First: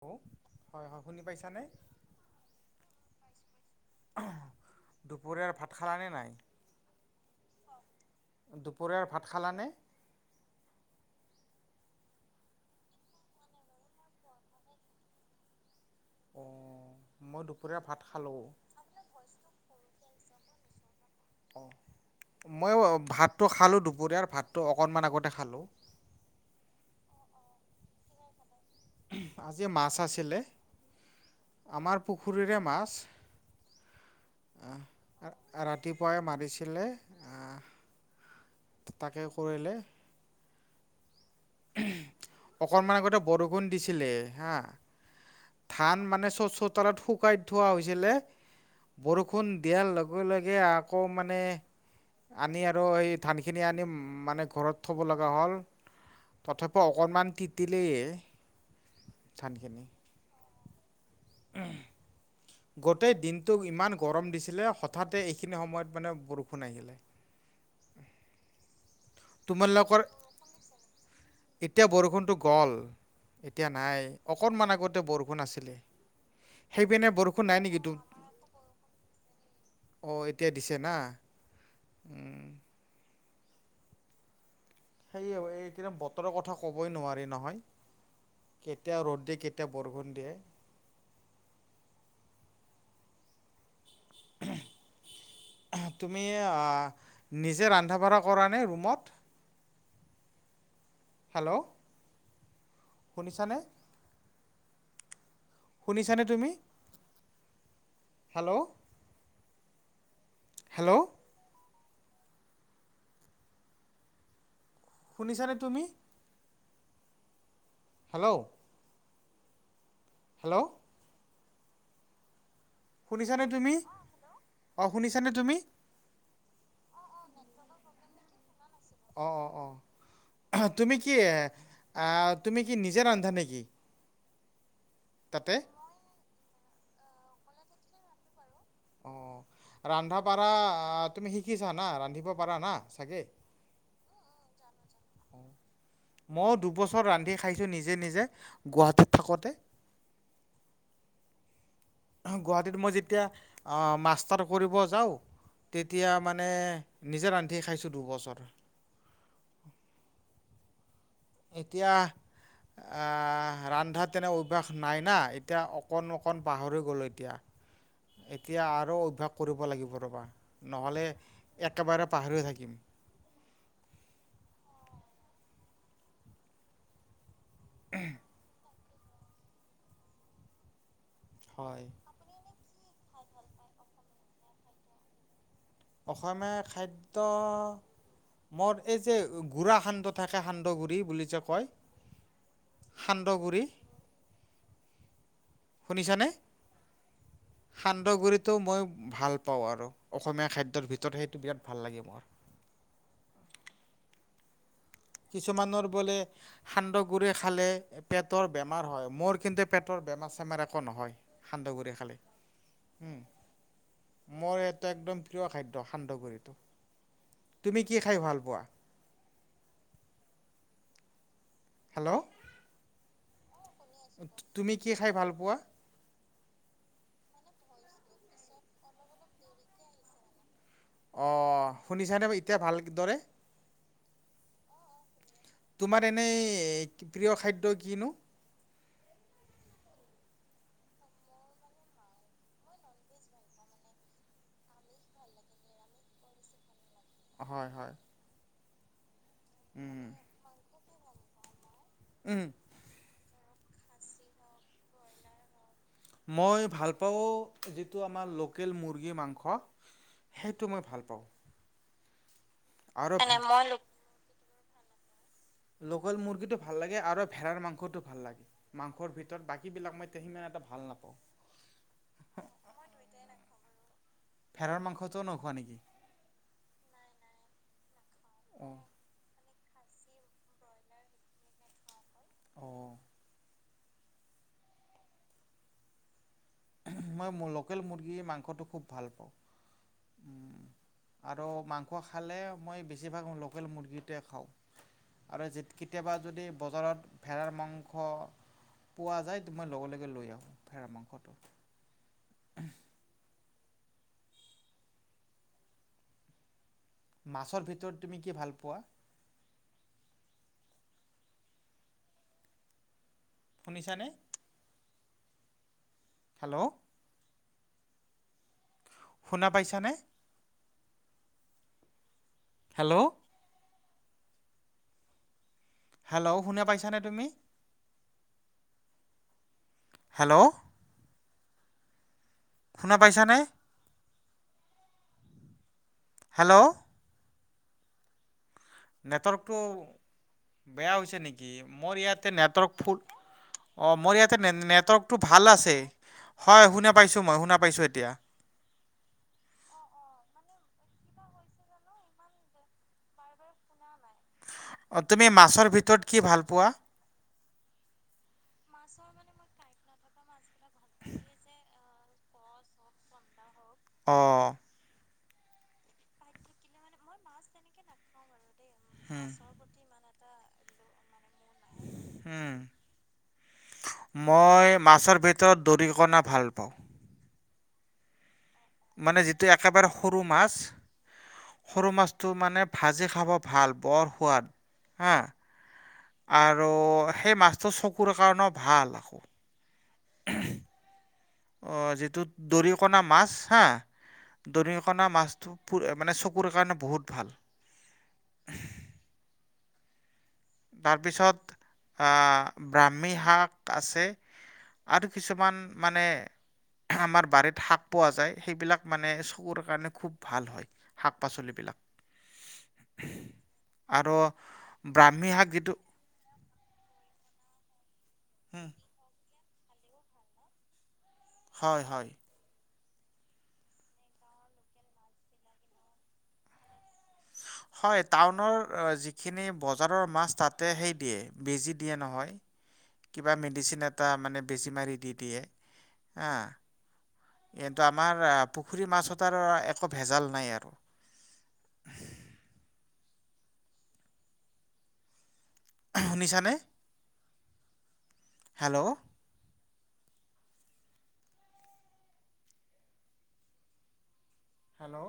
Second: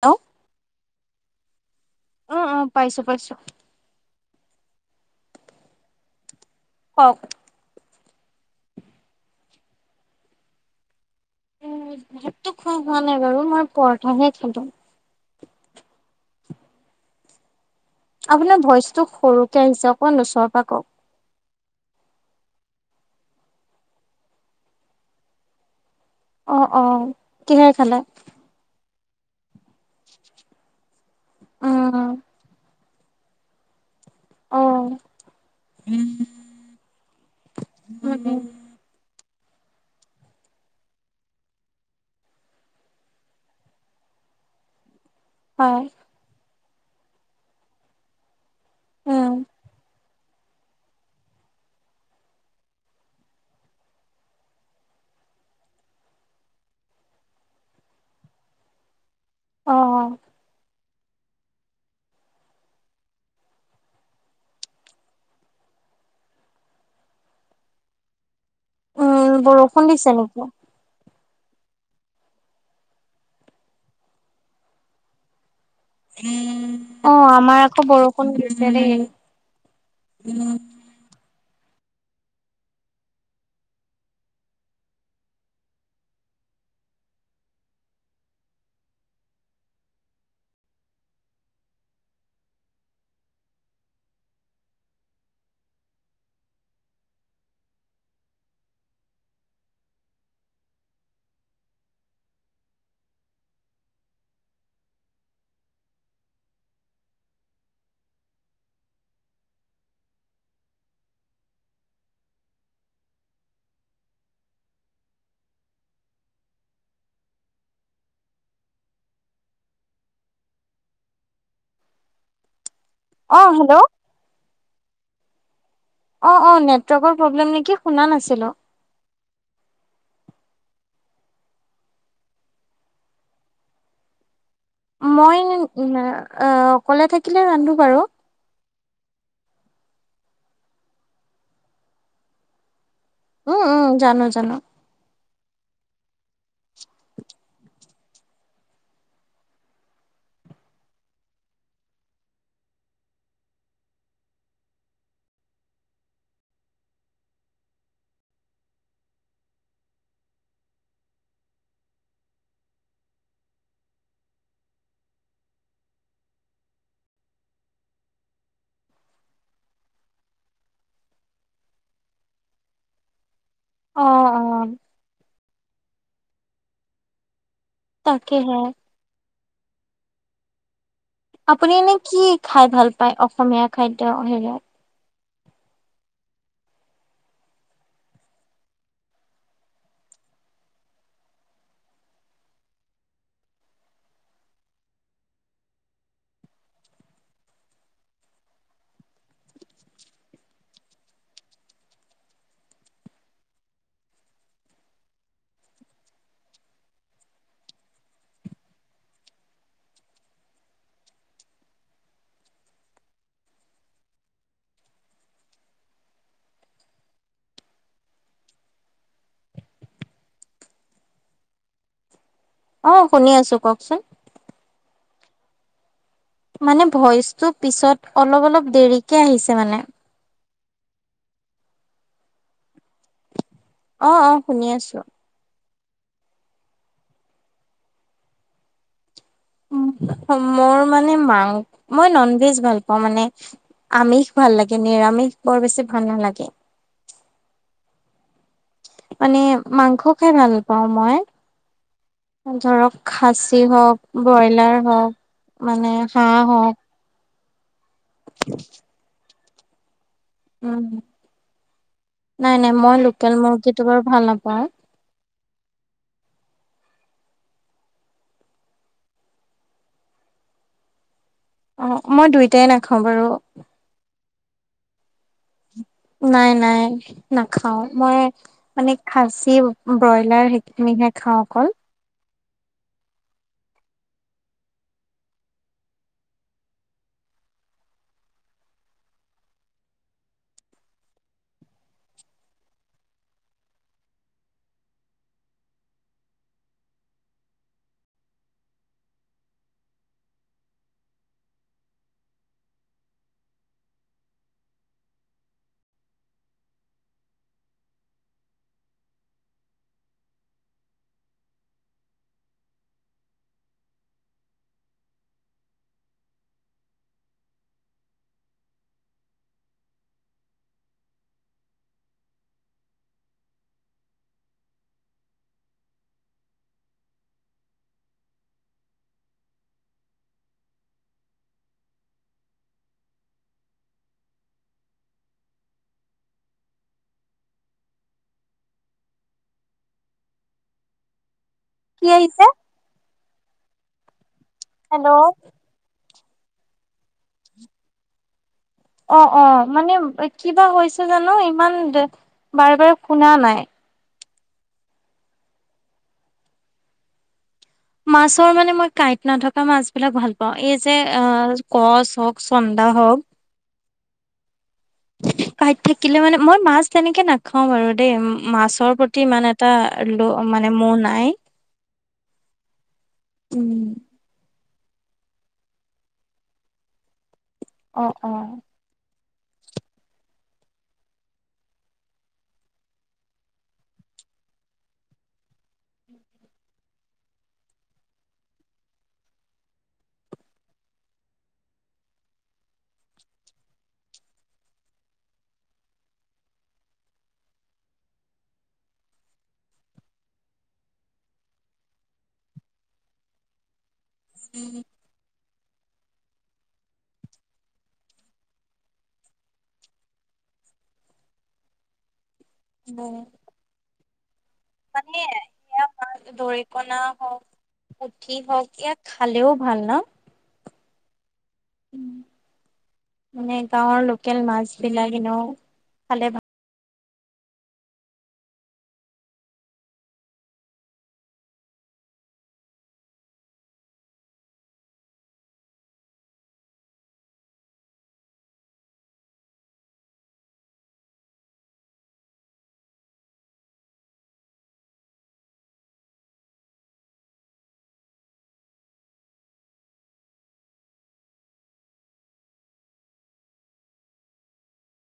Hello. হয় হয়, শুনি পাইছানে? অ অ, পাইছোঁ পাইছোঁ। দুপৰীয়াৰ ভাত খালানে নাই? কওক, দুপৰীয়াৰ ভাত খালানে? ভাতটো খোৱা হোৱা নাই বাৰু। মই পৰঠা হে খালো। অ, মই দুখ আপোনাৰ ভইচটো সৰুকে আহিছে। অকন মান‌ ওচৰৰ পৰা কওক। মইও ভাতটো খালো, দুপৰীয়াৰ ভাতটো। অকনমান আগতে খালো। অ অ, কিহেৰে খালে? আজি মাছ আছিলে। আমাৰ উম, পুখুৰীৰে মাছ। অ', ৰাতিপুৱাই মাৰিছিলে। এ উম, তাকে কৰিলে। অকণমান আগতে বৰষুণ দিছিলে হা। হয়, ধান মানে চো- চোতালত শুকাই থোৱা হৈছিলে, উম, বৰষুণ দিয়াৰ লগে লগে আকৌ মানে, আনি আৰু, সেই ধানখিনি আনি মানে ঘৰত থব লগা হ'ল। তথাপিও অকণমান তিতিলেই, ধানখিনি। অ', উহ। গোটেই দিনটো ইমান গৰম দিছিলে, হঠাতে এইখিনি সময়ত মানে বৰষুণ আহিলে। উম্। উম। বৰষুণ দিছে নেকি? এতিয়া বৰষুণতটো গল, এতিয়া নাই। অকণমান আগতে বৰষুণ আছিলে। সেইপিনে অ, বৰষুণ নাই আমাৰ নেকি আকৌ তুম বৰষুণ দিছে দেই। অ এতিয়া দিছে না উম। সেইয়ে এই একদম বতৰৰ কথা কবই নোৱাৰি নহয়। কেতিয়া ৰ'দ দিয়ে কেতিয়া বৰষুণ দিয়ে। [inaudible] তুমি নিজে ৰন্ধা বঢ়া কৰা নে ৰুমত। হেল্ল'। শুনিছানে? শুনিছানে তুমি। হেল্ল'। হেল্ল'। শুনিছানে তুমি? হেল্ল'। হেল্ল'। অ', শুনিছানে তুমি হেল্ল' অ শুনিছানে তুমি? অ অ, নেটৱৰ্কৰ প্ৰব্লেম নেকি শুনা নাছিলো। অ অ অ। তুমি কি আহ তুমি কি নিজে ৰন্ধা নেকি। মই তাতে? অকলে থাকিলে ৰান্ধো বাৰু। অ, ৰান্ধা পঢ়া তুমি শিকিছা না ৰান্ধিব পাৰা না। চাগে? উম উম, জানো জানো। [unintelligible] ময়ো দুবছৰ ৰান্ধি খাইছোঁ নিজে নিজে, গুৱাহাটীত থাকোঁতে। [inaudible] গুৱাহাটীত মই যেতিয়া মাষ্টাৰ কৰিব যাওঁ। তেতিয়া মানে নিজে ৰান্ধিে খাইছোঁ দুবছৰ। উ [unintelligible] এতিয়া। আহ ৰন্ধা তেনে অভ্যাস নাই না, এতিয়া অকণ অকণ পাহৰি গলো এতিয়া। এতিয়া আৰু অভ্যাস কৰিব লাগিব ৰ'বা নহ'লে একেবাৰে পাহৰি থাকিম। উ [inaudible] অ অ। তাকে হে। আপুনি হয় এনে কি খাই ভাল পায়, অসমীয়া খাদ্য হেৰিয়ত? অসমীয়া খাদ্য। মোৰ এই যে গুড়া সান্দহ থাকে সান্দহ গুড়ি বুলি যে কয়। সান্দগু়ৰি। শুনিছ নে? সান্দহগুৰিটো মই ভাল পাওঁ আৰু অসমীয়া খাদ্যৰ ভিতৰত সেইটো বিৰাট ভাল লাগে মোৰ। অঁ। কিছুমানৰ বোলে খালে পেটৰ বেমাৰ হয় মোৰ কিন্তু পেটৰ [inaudible] বেমাৰ চেমাৰ একো নহয় সান্দহগুৰিি খালে [unintelligible] মোৰ এটা একদম প্ৰিয় খাদ্য সান্দহগুৰিটো। তুমি কি খাই ভাল পোৱা? হেল্ল' অ শুনি আছো কওকচোন। তুমি কি খাই ভাল পোৱা? মানে ভইচটো পিছত অলপ অলপ দেৰিকে আহিছে মানে। অ শুনিছনে এতিয়া ভাল দৰে। অ অ শুনি আছো। তোমাৰ এনেই প্ৰিয় খাদ্য কিনো? মোৰ মানে মাং মই নন ভেজ ভাল পাওঁ মানে, আমিষ ভাল লাগে নিৰামিষ বৰ বেছি ভাল নালাগে। হয় হয় মানে মাংস উম খাই ভাল পাওঁ মই উম ধৰক খাচী হওক ব্ৰইলাৰ হওক মানে হাঁহ মই হওক ভাল পাওঁ যিটো আমাৰ লোকেল মুৰ্গী মাংস সেইটো মই উম, ভাল পাওঁ নাই নাই মই আৰু লোকেল মুৰ্গীটো বাৰু ভাল নাপাওঁ লোকেল মুৰ্গীটো ভাল লাগে আৰু ভেড়াৰ মাংসটো ভাল লাগে মাংসৰ ভিতৰত বাকী বিলাক মই ভাল নাপাওঁ অ', মই দুইটাই নাখাওঁ বাৰু ভেৰাৰ মাংসটোও নোখোৱা নেকি? নাই নাই নাখাও মই অ', মানে খাচিও ব্ৰইলাৰ সেইখিনিহে খাওঁ অকল অঁ মই লোকেল মুৰ্গীৰ মাংসটো খুব ভাল পাওঁ। আৰু মাংস খালে মই বেছিভাগ লোকেল মুৰ্গীতোৱেই খাওঁ। আৰু কেতিয়াবা যদি বজাৰত ভেৰাৰ মাংস পোৱা যায় মই লগে লগে লৈ আহো মাংসটো মাছৰ ভিতৰত তুমি কি ভাল পোৱা? শুনিছা নে? হেল্ল' শুনা পাইছানে? হেল্ল'। হেল্ল' শুনা পাইছানে তুমি? হেল্ল'। শুনা পাইছা নে। হেল্ল'। নেটৱৰ্কটো, বেয়া হৈছে নেকি মোৰ কি ইয়াতে আহিছে নেটৱৰ্ক ফুল। অ মোৰ ইয়াতে হেল্ল' নেটৱৰ্ক টো ভাল আছে। হয় শুনা পাইছোঁ মই শুনা পাইছোঁ এতিয়া। অ অ মানে কিবা হৈছে জানো ইমান, বাৰে বাৰে শুনা নাই। তুমি মাছৰ ভিতৰত কি ভাল পোৱা? মাছৰ মানে মই কাঁইট নথকা মাছ বিলাক ভাল পাওঁ এই যে অ। কচ হওক চন্দা হওক। আহ। কাইত থাকিলে মানে মই মাছ তেনেকে নাখাও বাৰু দেই মাছৰ প্ৰতি ইমান এটা। মানে মোৰ লো নাই। উম, উম মই। মাছৰ ভিতৰত দৰিকণা ভাল পাওঁ। অ অ। মানে যিটো একেবাৰে সৰু মাছ। সৰু মাছটো মানে ভাজি খাব ভাল বৰ সোৱাদ, হা। আৰু সেই মাছটো চকুৰ কাৰণেও ভাল আকৌ। [unintelligible] অ যিটো দৰিকণা মাছ হা। দৰিকণা মাছটো মানে চকুৰ কাৰণে বহুত ভাল। [unintelligible] তাৰ পিছত, আহ ব্ৰাহ্মী শাক আছে। আৰু কিছুমান মানে। আমাৰ বাৰীত শাক পোৱা যায় সেইবিলাক মানে চকুৰ কাৰণে খুব ভাল হয় শাক পাচলিবিলাক। ল। আৰু, ব্ৰাহ্মী শাক যিটো দৰিকনা হওক, পুঠি উম, হওক ইয়াক খালেও' ভাল ন। হয় হয়। মানে গাঁৱৰ লোকেল মাছ বিলাক এনেও, খালে ভাল। হয় টাওনৰ যিখিনি বজাৰৰ মাছ তাতে সেৰি দিয়ে, বেজী দিয়ে নহয়। কিবা মেডিচিন এটা মানে বেছি মাৰি দি দিয়ে, হা। কিন্তু আমাৰ পুখুৰী মাছতাৰ একো ভেজাল নাই আৰু। [unintelligible] শুনিছা নে হেল্ল'? হেল্ল'?